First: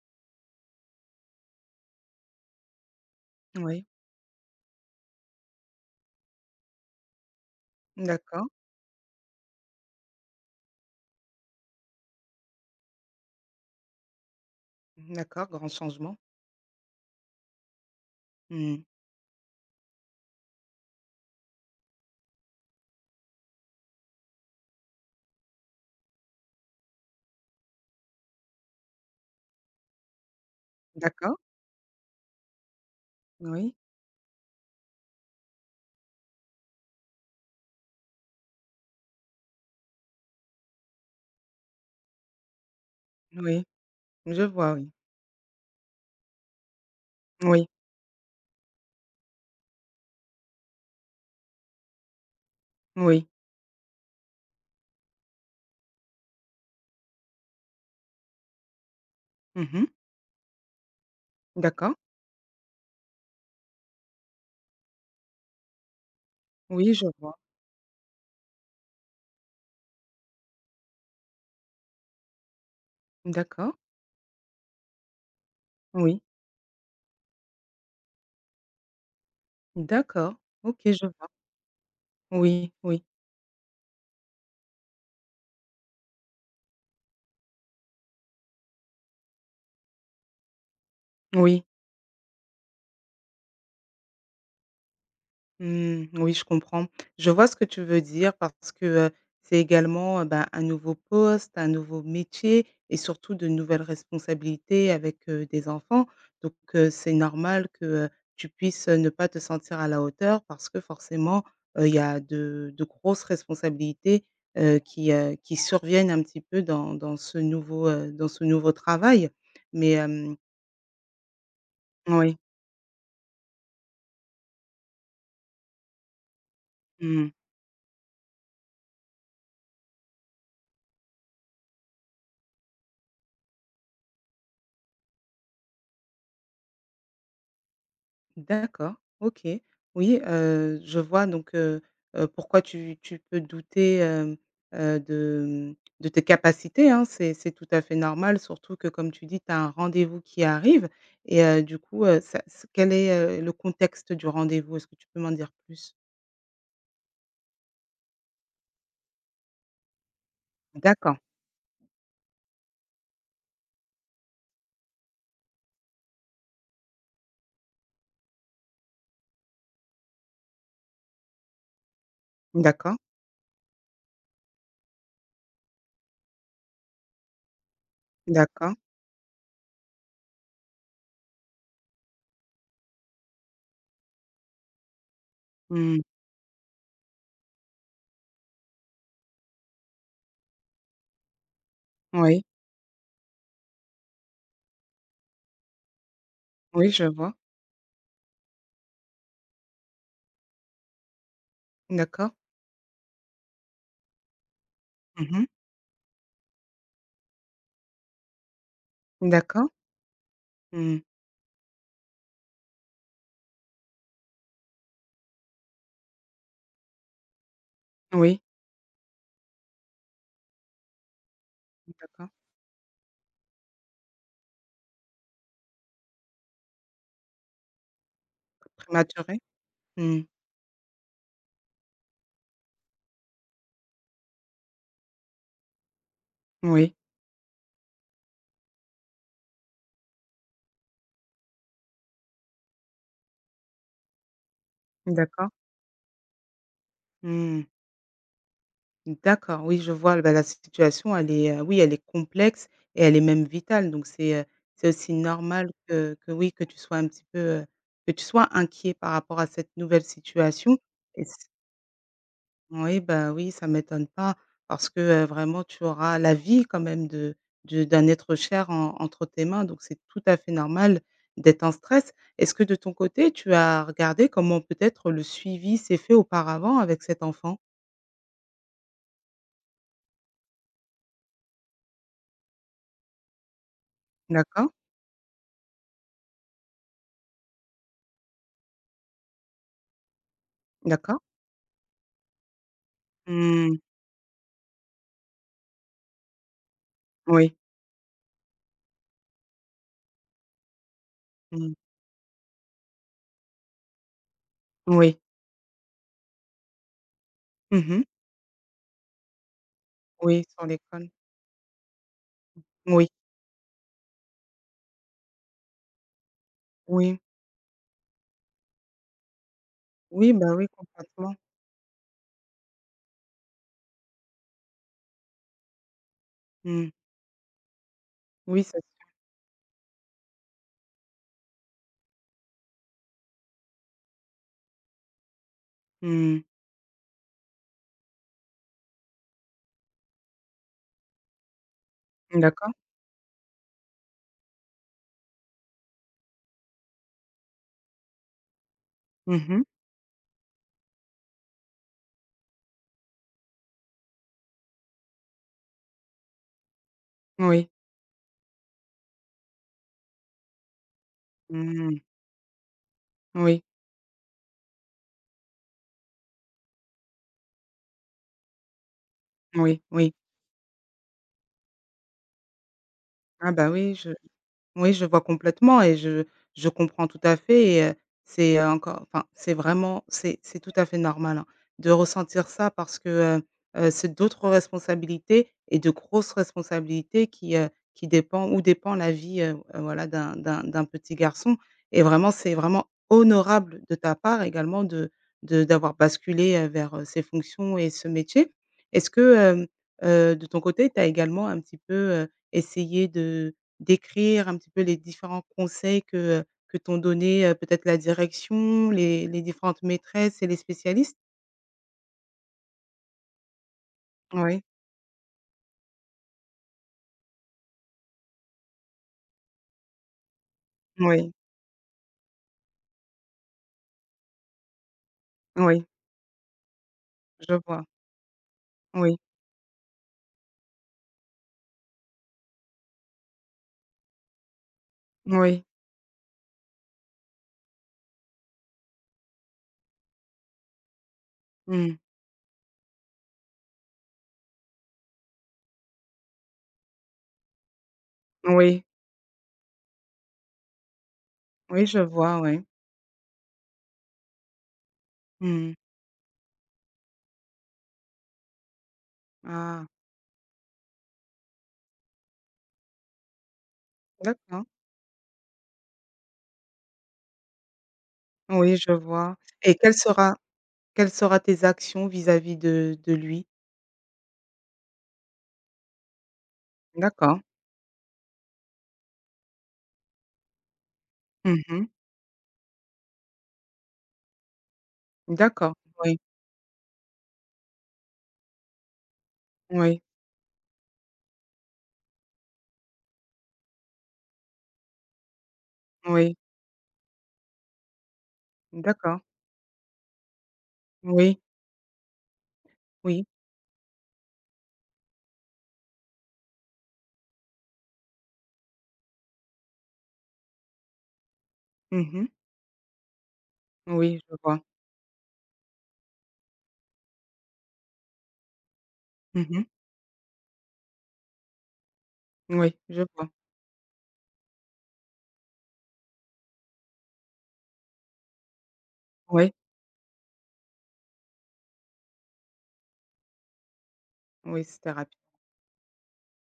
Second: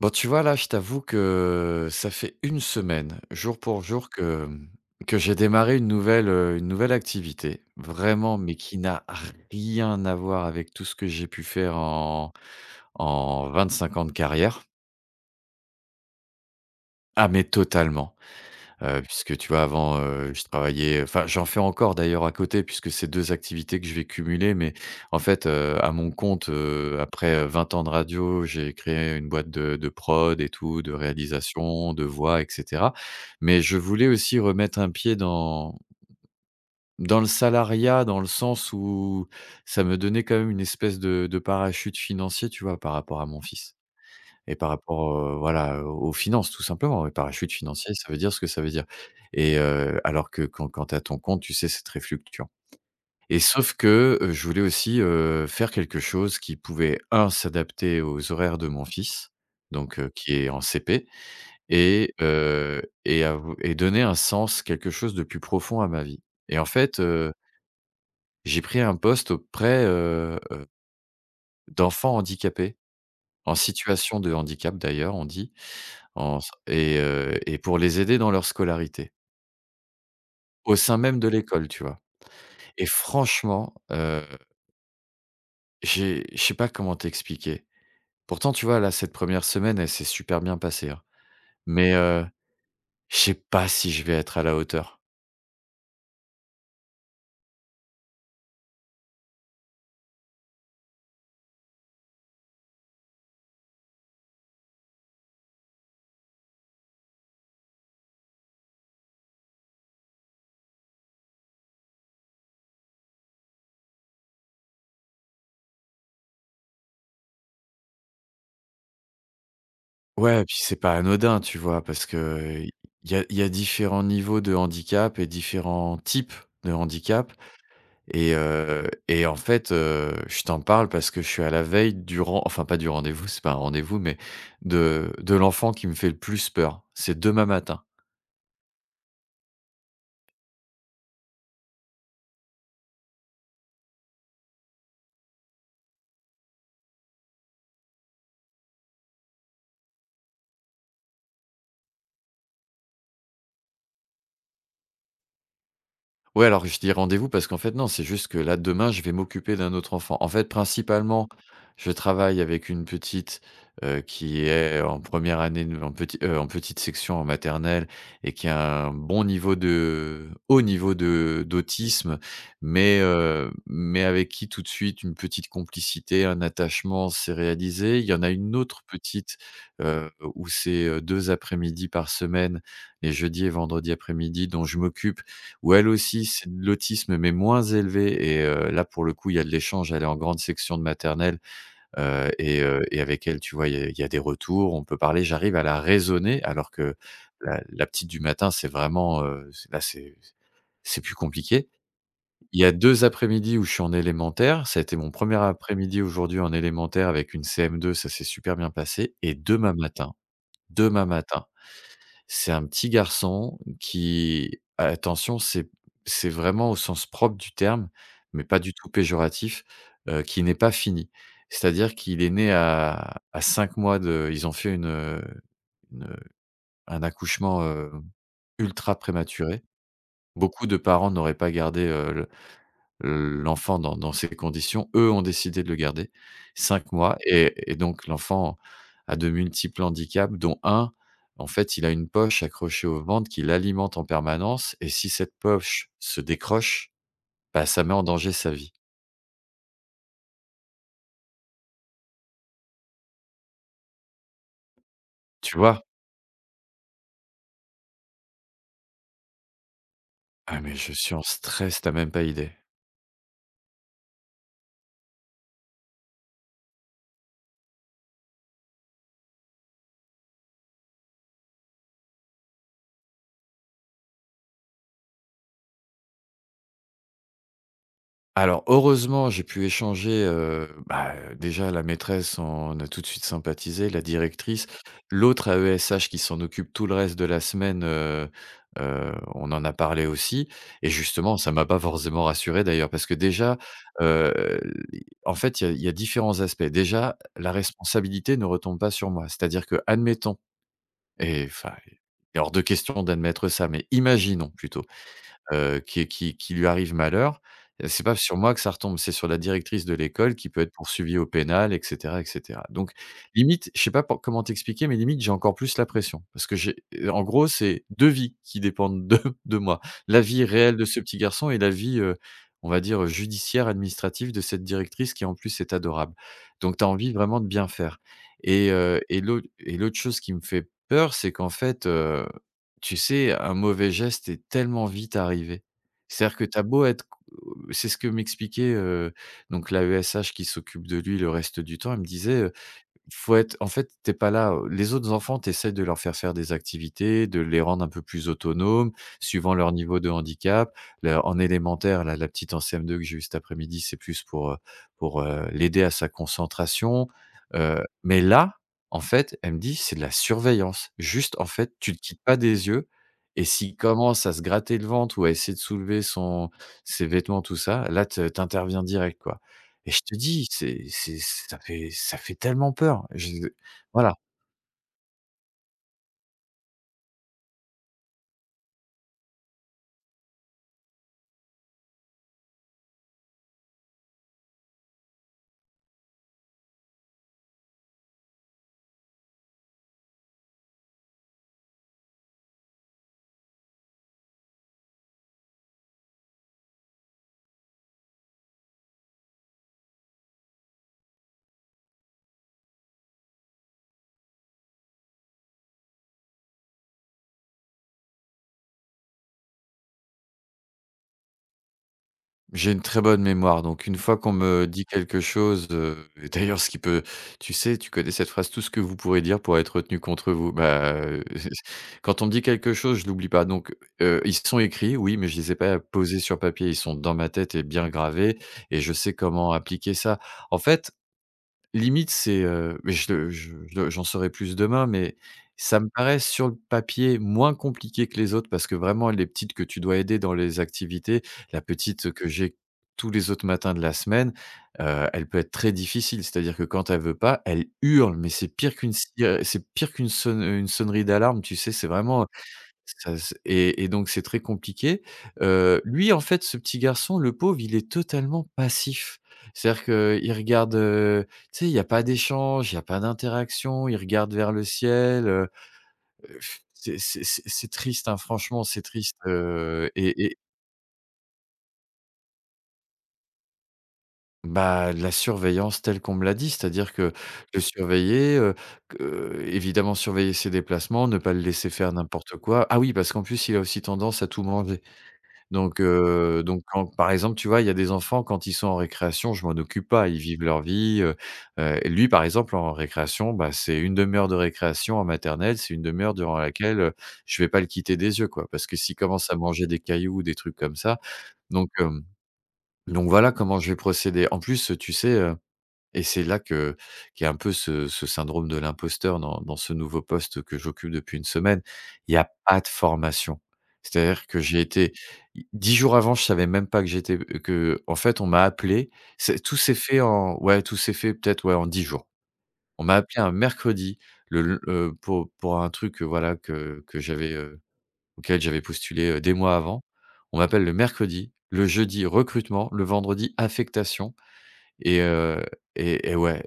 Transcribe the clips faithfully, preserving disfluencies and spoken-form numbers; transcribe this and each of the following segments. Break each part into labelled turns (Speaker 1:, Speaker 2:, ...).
Speaker 1: Bon, tu vois, là, je t'avoue que ça fait une semaine, jour pour
Speaker 2: Oui,
Speaker 1: jour, que, mmh, que j'ai démarré une nouvelle, heu, une nouvelle activité. Vraiment,
Speaker 2: d'accord,
Speaker 1: mais qui n'a rien à voir avec tout ce que j'ai pu faire en en vingt-cinq ans de carrière.
Speaker 2: d'accord, grand changement.
Speaker 1: Ah mais totalement.
Speaker 2: Mmh.
Speaker 1: Heu, puisque tu vois avant, heu, je travaillais, enfin j'en fais encore d'ailleurs à côté puisque c'est deux activités que je vais cumuler, mais en fait, heu, à mon compte, heu, après, heu, vingt ans de radio, j'ai créé une boîte de de prod et tout, de
Speaker 2: D'accord,
Speaker 1: réalisation, de voix et cetera. Mais
Speaker 2: oui,
Speaker 1: je voulais aussi remettre un pied dans dans le salariat, dans le sens où ça me donnait quand même une espèce de de parachute financier, tu vois, par rapport à mon
Speaker 2: oui,
Speaker 1: fils,
Speaker 2: je
Speaker 1: et par
Speaker 2: vois, oui.
Speaker 1: rapport, heu, voilà, aux finances tout simplement. Et parachute
Speaker 2: Oui,
Speaker 1: financier, ça veut dire ce que ça veut dire. Et heu, alors que quand quand tu as ton compte, tu sais, c'est très fluctuant.
Speaker 2: oui.
Speaker 1: Et sauf que, heu, je voulais aussi, heu, faire quelque chose qui pouvait un s'adapter aux horaires de mon fils,
Speaker 2: Mmh.
Speaker 1: donc heu, qui est en C P,
Speaker 2: D'accord.
Speaker 1: et heu, et av et donner un sens, quelque chose de plus profond à ma vie. Et en
Speaker 2: Oui,
Speaker 1: fait,
Speaker 2: je
Speaker 1: heu,
Speaker 2: vois.
Speaker 1: j'ai pris un poste auprès, heu heu, d'enfants handicapés, en
Speaker 2: D'accord.
Speaker 1: situation de handicap d'ailleurs on dit.
Speaker 2: Oui.
Speaker 1: En s et heu et pour les aider dans leur scolarité,
Speaker 2: D'accord.
Speaker 1: au
Speaker 2: OK,
Speaker 1: sein
Speaker 2: je
Speaker 1: même de
Speaker 2: vois.
Speaker 1: l'école, tu vois?
Speaker 2: Oui,
Speaker 1: Et
Speaker 2: oui,
Speaker 1: franchement, heu, j'ai je sais pas comment t'expliquer. Pourtant, tu vois, là, cette première semaine, elle s'est super bien passée, hein,
Speaker 2: oui.
Speaker 1: mais heu, je sais pas si je vais être à la hauteur.
Speaker 2: Mmh, oui, je comprends. Je vois ce que tu veux dire parce que, heu, c'est également, heu, ben, un nouveau poste, un nouveau métier et surtout de nouvelles responsabilités avec, heu, des enfants. Donc, heu, c'est normal que, heu, tu puisses, heu, ne pas te sentir à la hauteur parce que forcément, heu, il y a de de grosses responsabilités, heu, qui, heu, qui surviennent un petit peu dans dans ce nouveau, heu, dans ce nouveau travail. Mais, hem
Speaker 1: Ouais, puis c'est pas anodin, tu vois? Parce
Speaker 2: oui.
Speaker 1: qu'il y a il y a différents niveaux de handicap et différents types de
Speaker 2: Mmh.
Speaker 1: handicap. Et heu et en fait, heu, je t'en parle parce que je suis à la veille du ren, enfin pas du rendez-vous, c'est pas un rendez-vous, mais de de l'enfant qui me fait le plus peur. C'est demain matin.
Speaker 2: D'accord, OK. Oui, heu, je vois donc, heu heu, pourquoi tu tu peux douter, hem, heu, de, mmh, de tes capacités, hein. C'est c'est tout à fait normal, surtout que comme tu dis, tu as un rendez-vous qui arrive et heu, du coup, heu, ça c quel est, heu, le contexte du rendez-vous? Est-ce que tu peux m'en dire plus?
Speaker 1: Ouais, alors je dis rendez-vous parce qu'en fait, non, c'est juste que là, demain, je vais m'occuper d'un autre enfant. En fait,
Speaker 2: D'accord,
Speaker 1: principalement, je travaille avec une petite, euh, qui est en première année, de- en, petit, euh, en petite section en maternelle, et qui a un bon niveau de, haut niveau de d'autisme,
Speaker 2: d'accord,
Speaker 1: mais, euh, mais avec qui tout de suite une petite complicité, un attachement s'est réalisé. Il y en a une
Speaker 2: d'accord.
Speaker 1: autre petite, euh, où c'est, euh, deux après-midi par semaine, les jeudis et vendredis après-midi, dont je m'occupe, où elle
Speaker 2: Mmh.
Speaker 1: aussi, c'est de l'autisme, mais moins élevé. Et heu, là, pour le coup, il y a de l'échange. Elle est en grande section de maternelle, heu
Speaker 2: Oui,
Speaker 1: et heu et avec elle, tu vois, il y a il y a des retours, on peut parler. J'arrive à la raisonner, alors
Speaker 2: oui,
Speaker 1: que
Speaker 2: je vois.
Speaker 1: la la petite du matin, c'est vraiment, heu, c'est là, c'est c'est plus compliqué.
Speaker 2: D'accord.
Speaker 1: Il y a deux après-midi où je suis en élémentaire. Ça a été mon premier
Speaker 2: Mmh
Speaker 1: après-midi aujourd'hui en élémentaire avec une C M deux, ça s'est super bien passé. Et
Speaker 2: D'accord.
Speaker 1: demain matin
Speaker 2: Mmh.
Speaker 1: demain matin c'est un petit garçon qui, attention, c'est c'est vraiment au sens propre du terme,
Speaker 2: Oui,
Speaker 1: mais pas du tout péjoratif, heu, qui n'est pas fini. C'est-à-dire qu'il est
Speaker 2: d'accord.
Speaker 1: né à à cinq mois, de ils ont fait une, heu, une, un accouchement, heu, ultra
Speaker 2: Prématuré?
Speaker 1: prématuré.
Speaker 2: Mmh.
Speaker 1: Beaucoup de parents n'auraient pas gardé, heu, le L'enfant dans dans ces conditions, eux ont décidé de le garder, cinq
Speaker 2: Oui,
Speaker 1: mois et et donc l'enfant a de multiples handicaps, dont un, en fait, il a une poche accrochée au ventre qui l'alimente en permanence, et si cette
Speaker 2: d'accord.
Speaker 1: poche se décroche,
Speaker 2: Mmh.
Speaker 1: bah, ça met en danger sa vie.
Speaker 2: D'accord, oui, je vois, bah, la situation, elle est, heu, oui, elle est complexe et elle est même vitale, donc c'est, heu, c'est aussi
Speaker 1: Tu
Speaker 2: normal
Speaker 1: vois?
Speaker 2: que que oui, que tu sois un petit peu, heu, que tu sois inquiet par rapport à cette nouvelle
Speaker 1: Ah mais
Speaker 2: situation
Speaker 1: je suis en
Speaker 2: et c
Speaker 1: stress, t'as même pas idée.
Speaker 2: oui, bah, oui, ça m'étonne pas parce que, heu, vraiment tu auras la vie quand même de de d'un être cher en entre tes mains, donc c'est tout à fait normal d'être en stress. Est-ce que de ton côté, tu as regardé comment peut-être le suivi s'est fait auparavant avec cet enfant?
Speaker 1: Alors heureusement, j'ai pu échanger, heu, bah, déjà la maîtresse, on a tout de suite sympathisé, la directrice.
Speaker 2: D'accord,
Speaker 1: L'autre A E S H qui s'en occupe tout le reste de la semaine, heu heu, on en a parlé aussi, et
Speaker 2: d'accord.
Speaker 1: justement, ça m'a pas forcément rassuré d'ailleurs, parce que déjà,
Speaker 2: Mmh.
Speaker 1: heu, en fait, il y a il y a différents aspects. Déjà, la
Speaker 2: Oui,
Speaker 1: responsabilité ne retombe pas sur moi. C'est-à-dire que, admettons, et enfin,
Speaker 2: mmh.
Speaker 1: il est hors de question d'admettre ça, mais imaginons plutôt,
Speaker 2: Oui.
Speaker 1: heu, qui qui qui lui arrive malheur, heu,
Speaker 2: Mmh mh.
Speaker 1: c'est pas sur moi que ça retombe, c'est sur la directrice de l'école
Speaker 2: Oui,
Speaker 1: qui peut
Speaker 2: sans
Speaker 1: être
Speaker 2: déconne.
Speaker 1: poursuivie au pénal et cetera et cetera. Donc
Speaker 2: Oui,
Speaker 1: limite, je sais pas pour comment t'expliquer, mais limite j'ai encore plus la pression, parce que j'ai, heu,
Speaker 2: oui.
Speaker 1: en gros, c'est deux vies qui dépendent de de moi. La
Speaker 2: Oui,
Speaker 1: vie
Speaker 2: bah, oui,
Speaker 1: réelle de ce petit
Speaker 2: complètement.
Speaker 1: garçon, et la vie, heu, on va dire, judiciaire, administrative de cette directrice, qui en plus est adorable. Donc tu
Speaker 2: Mmh.
Speaker 1: as envie vraiment de bien faire.
Speaker 2: Oui,
Speaker 1: et
Speaker 2: c'est
Speaker 1: heu
Speaker 2: sûr.
Speaker 1: et l'au et l'autre chose qui me fait peur, c'est qu'en fait, tu sais, un mauvais geste est tellement vite arrivé. C'est-à-dire
Speaker 2: Mmh.
Speaker 1: que tu as beau être, c'est ce que m'expliquait, heu, donc la qui s'occupe de lui le reste du temps, elle me disait, heu
Speaker 2: D'accord.
Speaker 1: faut être en fait, t'es pas là, les autres enfants, t'essaies de leur faire faire des activités, de les rendre un peu plus autonomes,
Speaker 2: Mmh
Speaker 1: suivant
Speaker 2: mh.
Speaker 1: leur niveau de handicap. Là, en élémentaire, là, la petite en C M deux que j'ai eue cet après-midi, c'est plus pour, heu pour, heu, l'aider à sa concentration,
Speaker 2: Oui.
Speaker 1: heu, mais là, en fait, elle me dit: «C'est de la surveillance». Juste, en fait, tu ne
Speaker 2: Mmh.
Speaker 1: quittes pas des yeux, et
Speaker 2: Oui,
Speaker 1: s'il commence à se gratter le ventre ou à essayer de soulever son ses vêtements, tout ça, là, te tu interviens direct, quoi.
Speaker 2: oui,
Speaker 1: Et je
Speaker 2: oui.
Speaker 1: te dis, c'est c'est ça fait ça fait tellement peur. J'ai
Speaker 2: Ah bah, oui. je
Speaker 1: Voilà,
Speaker 2: Oui, je vois complètement et je je comprends tout à fait et heu, c'est euh, encore enfin, c'est vraiment c'est c'est tout à fait normal, hein, de ressentir ça parce que, heu heu, c'est d'autres responsabilités et de grosses responsabilités qui, heu, qui dépend ou dépend la vie, heu heu, voilà, d'un d'un d'un petit garçon et vraiment, c'est vraiment honorable de ta part également de de d'avoir basculé, heu, vers, heu, ces fonctions et ce métier. Est-ce que, hem, heu, de ton côté, tu as également un petit peu, heu, essayé de d'écrire un petit peu les différents conseils que, que t'ont donné, heu, peut-être la direction, les les différentes maîtresses et les spécialistes?
Speaker 1: j'ai une très bonne mémoire, donc une fois qu'on
Speaker 2: Oui,
Speaker 1: me dit quelque chose, heu et d'ailleurs ce qui peut, tu sais, tu connais cette phrase: «Tout ce que vous pourrez dire pour être retenu contre vous». Bah, heu,
Speaker 2: oui,
Speaker 1: quand on me dit quelque chose, je l'oublie pas. Donc heu, ils sont écrits, oui, mais je les ai pas
Speaker 2: oui.
Speaker 1: posés sur papier, ils sont dans ma
Speaker 2: Je
Speaker 1: tête et
Speaker 2: vois.
Speaker 1: bien gravés, et je sais
Speaker 2: Oui,
Speaker 1: comment appliquer ça. En fait, limite, c'est, heu, mais je le je je le- j'en saurai plus demain, mais
Speaker 2: oui,
Speaker 1: ça me paraît sur le papier moins compliqué que les autres, parce que vraiment les petites que tu dois aider dans les activités, la
Speaker 2: mmh,
Speaker 1: petite que j'ai tous les autres matins de la semaine, heu, elle peut être très difficile. C'est-à-dire que quand elle veut pas, elle hurle, mais c'est pire
Speaker 2: oui,
Speaker 1: qu'une si c'est pire qu'une sonne une sonnerie d'alarme, tu sais?
Speaker 2: oui,
Speaker 1: C'est
Speaker 2: je
Speaker 1: vraiment
Speaker 2: vois, oui.
Speaker 1: ça s et et donc c'est très compliqué.
Speaker 2: Mmh.
Speaker 1: Heu, lui, en fait, ce petit garçon, le pauvre, il est totalement passif. C'est-à-dire
Speaker 2: Ah,
Speaker 1: qu'il regarde, heu, tu sais, il y a pas d'échange, il y a pas d'interaction, il regarde vers le
Speaker 2: d'accord.
Speaker 1: ciel, heu, c'est c'est c'est c'est triste, hein, franchement,
Speaker 2: Oui,
Speaker 1: c'est
Speaker 2: je
Speaker 1: triste.
Speaker 2: vois et
Speaker 1: heu
Speaker 2: quelle
Speaker 1: et
Speaker 2: sera
Speaker 1: et
Speaker 2: quelle sera tes actions vis-à-vis de de lui?
Speaker 1: bah, la surveillance, telle qu'on me l'a dit, c'est-à-dire que
Speaker 2: D'accord.
Speaker 1: le surveiller, heu, que euh, évidemment surveiller ses déplacements, ne pas le laisser
Speaker 2: Mmh.
Speaker 1: faire n'importe quoi. Ah oui, parce qu'en plus, il a aussi tendance à tout manger.
Speaker 2: D'accord,
Speaker 1: Donc
Speaker 2: oui,
Speaker 1: heu, donc quand par exemple, tu vois, il y a des enfants, quand ils sont en récréation, je m'en occupe
Speaker 2: oui,
Speaker 1: pas, ils vivent leur vie. Heu heu, et lui, par exemple, en récréation, bah, c'est une demi-heure de récréation en maternelle, c'est une demi-heure
Speaker 2: oui,
Speaker 1: durant laquelle, heu, je vais pas le quitter des yeux, quoi. Parce que s'il
Speaker 2: d'accord,
Speaker 1: commence à manger des cailloux ou des trucs comme ça,
Speaker 2: oui,
Speaker 1: donc hem, donc
Speaker 2: oui,
Speaker 1: voilà comment je vais procéder. En plus, tu sais, et c'est là que qu'il y a un peu ce ce syndrome de l'imposteur dans dans ce nouveau poste que j'occupe depuis une semaine. Il y
Speaker 2: mhm,
Speaker 1: a pas de formation.
Speaker 2: oui,
Speaker 1: C'est-à-dire
Speaker 2: je
Speaker 1: que
Speaker 2: vois,
Speaker 1: j'ai été dix jours avant, je savais même pas que j'étais que en fait, on m'a appelé. C'est tout
Speaker 2: mhm,
Speaker 1: s'est fait en Ouais, tout s'est fait peut-être, ouais, en dix jours.
Speaker 2: oui,
Speaker 1: On m'a
Speaker 2: je
Speaker 1: appelé
Speaker 2: vois,
Speaker 1: un mercredi, le l heu, pour pour un truc, heu, voilà, que que j'avais, heu, auquel j'avais postulé, heu, des
Speaker 2: oui.
Speaker 1: mois avant. On m'appelle le mercredi, le jeudi recrutement, le vendredi affectation,
Speaker 2: Oui, c'était
Speaker 1: et
Speaker 2: rapide.
Speaker 1: heu et et ouais,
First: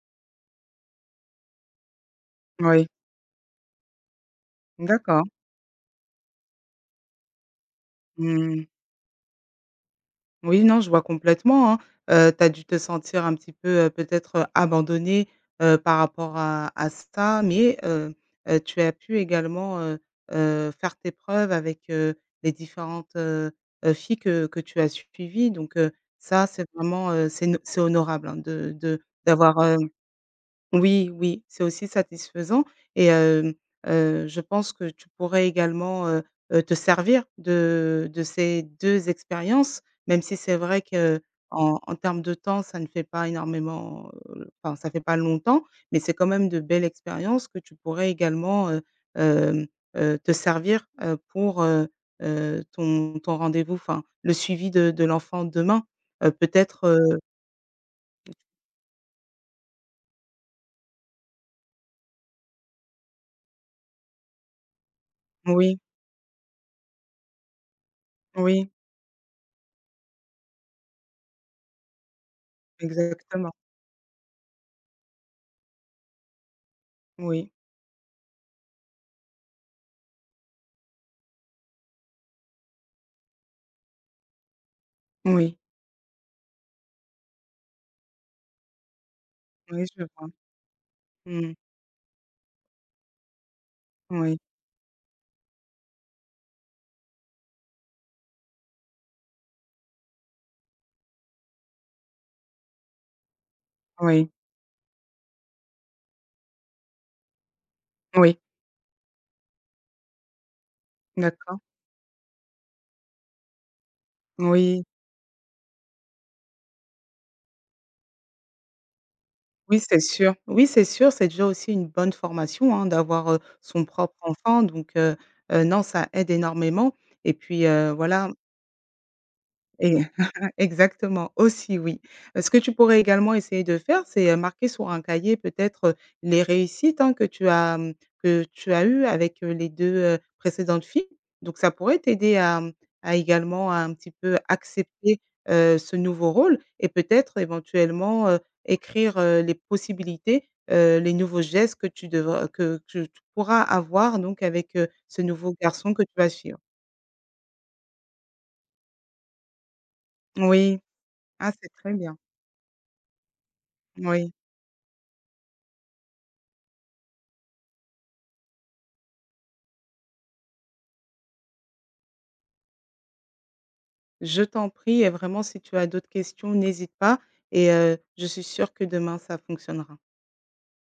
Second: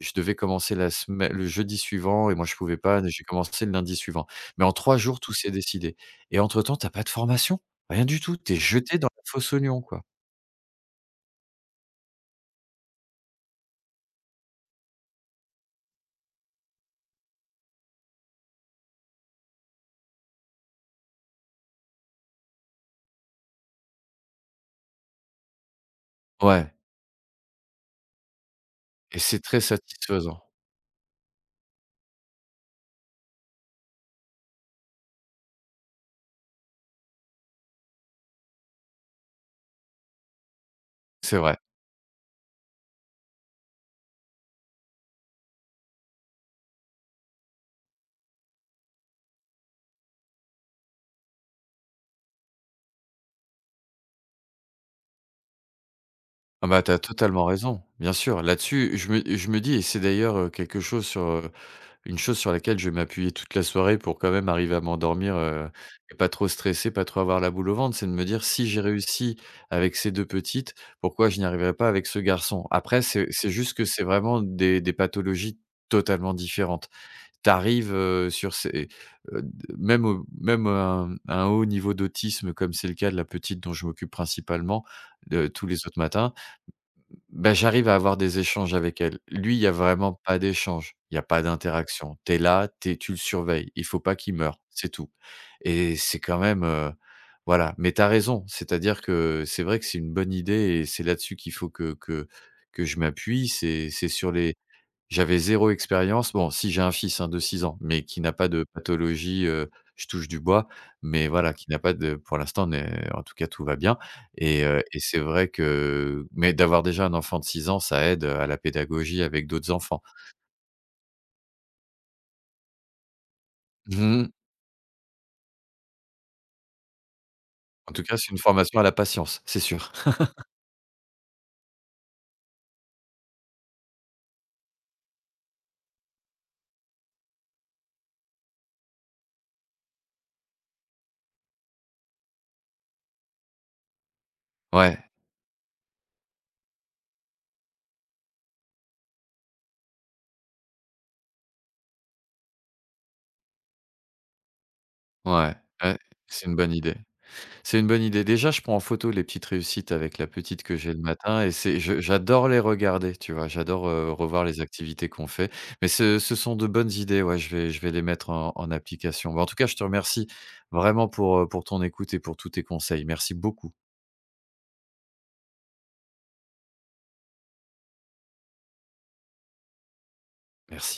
Speaker 1: je devais commencer la semaine, le jeudi suivant, et moi je pouvais
Speaker 2: Oui,
Speaker 1: pas, j'ai commencé le lundi suivant. Mais en trois jours,
Speaker 2: d'accord.
Speaker 1: tout s'est décidé. Et entre temps, tu as pas de formation, rien du tout, tu es
Speaker 2: Mmh.
Speaker 1: jeté dans la fosse aux lions, quoi.
Speaker 2: Oui, non, je vois complètement, hein. Heu, tu as dû te sentir un petit peu, heu, peut-être, heu, abandonnée, heu, par rapport à à ça, mais heu heu, tu as pu également, heu heu, faire tes preuves avec, heu, les différentes, heu heu, filles que que tu as suivies donc heu, ça, c'est
Speaker 1: Ouais,
Speaker 2: vraiment, heu, c'est no c'est honorable, hein, de de
Speaker 1: et c'est
Speaker 2: d'avoir,
Speaker 1: très satisfaisant.
Speaker 2: Oui, oui, c'est aussi satisfaisant et hem, heu, je pense que tu pourrais également, heu heu, te servir de de ces deux expériences, même si c'est vrai que
Speaker 1: C'est vrai.
Speaker 2: en en termes de temps, ça ne fait pas énormément, heu, enfin, ça fait pas longtemps, mais c'est quand même de belles expériences que tu pourrais également, heu, hem, heu, te servir, heu, pour, heu heu, ton ton rendez-vous, enfin, le suivi de de l'enfant demain. Heu,
Speaker 1: Ah bah,
Speaker 2: peut-être,
Speaker 1: tu as
Speaker 2: heu
Speaker 1: totalement raison, bien sûr. Là-dessus, je me je me dis, et c'est d'ailleurs, heu, quelque chose sur, heu Une chose sur laquelle je vais m'appuyer toute la soirée pour quand même arriver à m'endormir, heu
Speaker 2: oui,
Speaker 1: et pas trop stresser, pas trop avoir la boule au ventre, c'est de me dire: «Si
Speaker 2: oui,
Speaker 1: j'ai réussi avec ces deux petites, pourquoi je n'y arriverai pas avec ce garçon?» Après c'est c'est
Speaker 2: exactement.
Speaker 1: juste que c'est vraiment des des pathologies totalement différentes. Tu
Speaker 2: Oui,
Speaker 1: arrives, euh, sur ces heu, d même au même un un haut niveau d'autisme, comme c'est le cas de la petite dont je m'occupe principalement, de
Speaker 2: oui.
Speaker 1: tous les autres matins. Bah, j'arrive à avoir des échanges avec elle. Lui, il y a
Speaker 2: Oui, je
Speaker 1: vraiment
Speaker 2: vois.
Speaker 1: pas d'échange, il y a pas
Speaker 2: Mmh.
Speaker 1: d'interaction. Tu es là, t'es, tu le surveilles. Il faut pas qu'il
Speaker 2: Oui,
Speaker 1: meure, c'est tout. Et c'est quand même, heu, voilà. Mais tu as raison, c'est-à-dire que c'est vrai que c'est une bonne idée, et c'est là-dessus qu'il faut que que que je m'appuie. C'est c'est
Speaker 2: oui,
Speaker 1: sur les j'avais zéro expérience. Bon, si, j'ai un fils, hein, de six ans, mais qui n'a
Speaker 2: oui,
Speaker 1: pas de pathologie, heu, je touche du bois, mais voilà,
Speaker 2: d'accord.
Speaker 1: qui n'a pas de pour l'instant n'est, en tout cas, tout va bien. et
Speaker 2: Oui,
Speaker 1: heu et c'est vrai que, mais d'avoir déjà un enfant de six ans, ça aide, à la pédagogie avec d'autres
Speaker 2: oui, c'est
Speaker 1: enfants.
Speaker 2: sûr. Oui, c'est sûr, c'est déjà aussi une bonne formation, hein, d'avoir, heu, son propre
Speaker 1: Mmh.
Speaker 2: enfant donc heu, heu, non, ça aide énormément et puis, heu,
Speaker 1: En tout cas, c'est
Speaker 2: voilà.
Speaker 1: une formation à la patience, c'est sûr.
Speaker 2: Et exactement, aussi oui. Heu, ce que tu pourrais également essayer de faire, c'est, heu, marquer sur un cahier peut-être, heu, les réussites, hein, que tu as, mmh, que tu as eues avec, heu, les deux heu, précédentes filles. Donc ça pourrait t'aider à, mmh, à également à un petit peu
Speaker 1: Ouais,
Speaker 2: accepter, heu, ce nouveau rôle et peut-être éventuellement, heu, écrire, heu, les possibilités, heu, les nouveaux gestes que tu devras que que tu pourras avoir donc avec, heu, ce nouveau
Speaker 1: ouais,
Speaker 2: garçon
Speaker 1: ouais,
Speaker 2: que tu vas
Speaker 1: c'est une
Speaker 2: suivre.
Speaker 1: bonne idée. C'est une bonne idée. Déjà, je prends en photo les petites réussites avec la petite que
Speaker 2: Oui.
Speaker 1: j'ai le matin, et
Speaker 2: Ah, c'est
Speaker 1: c'est
Speaker 2: très
Speaker 1: je
Speaker 2: bien.
Speaker 1: j'adore les regarder, tu vois? J'adore, heu,
Speaker 2: Oui.
Speaker 1: revoir les activités qu'on fait. Mais ce ce sont de bonnes idées, ouais, je vais je vais les mettre en en application. Bah, en tout cas, je te remercie vraiment pour, heu, pour ton écoute et pour tous tes conseils. Merci beaucoup.
Speaker 2: Je t'en prie et vraiment si tu as d'autres questions, n'hésite pas et heu, je suis sûre que demain ça fonctionnera.
Speaker 1: Merci.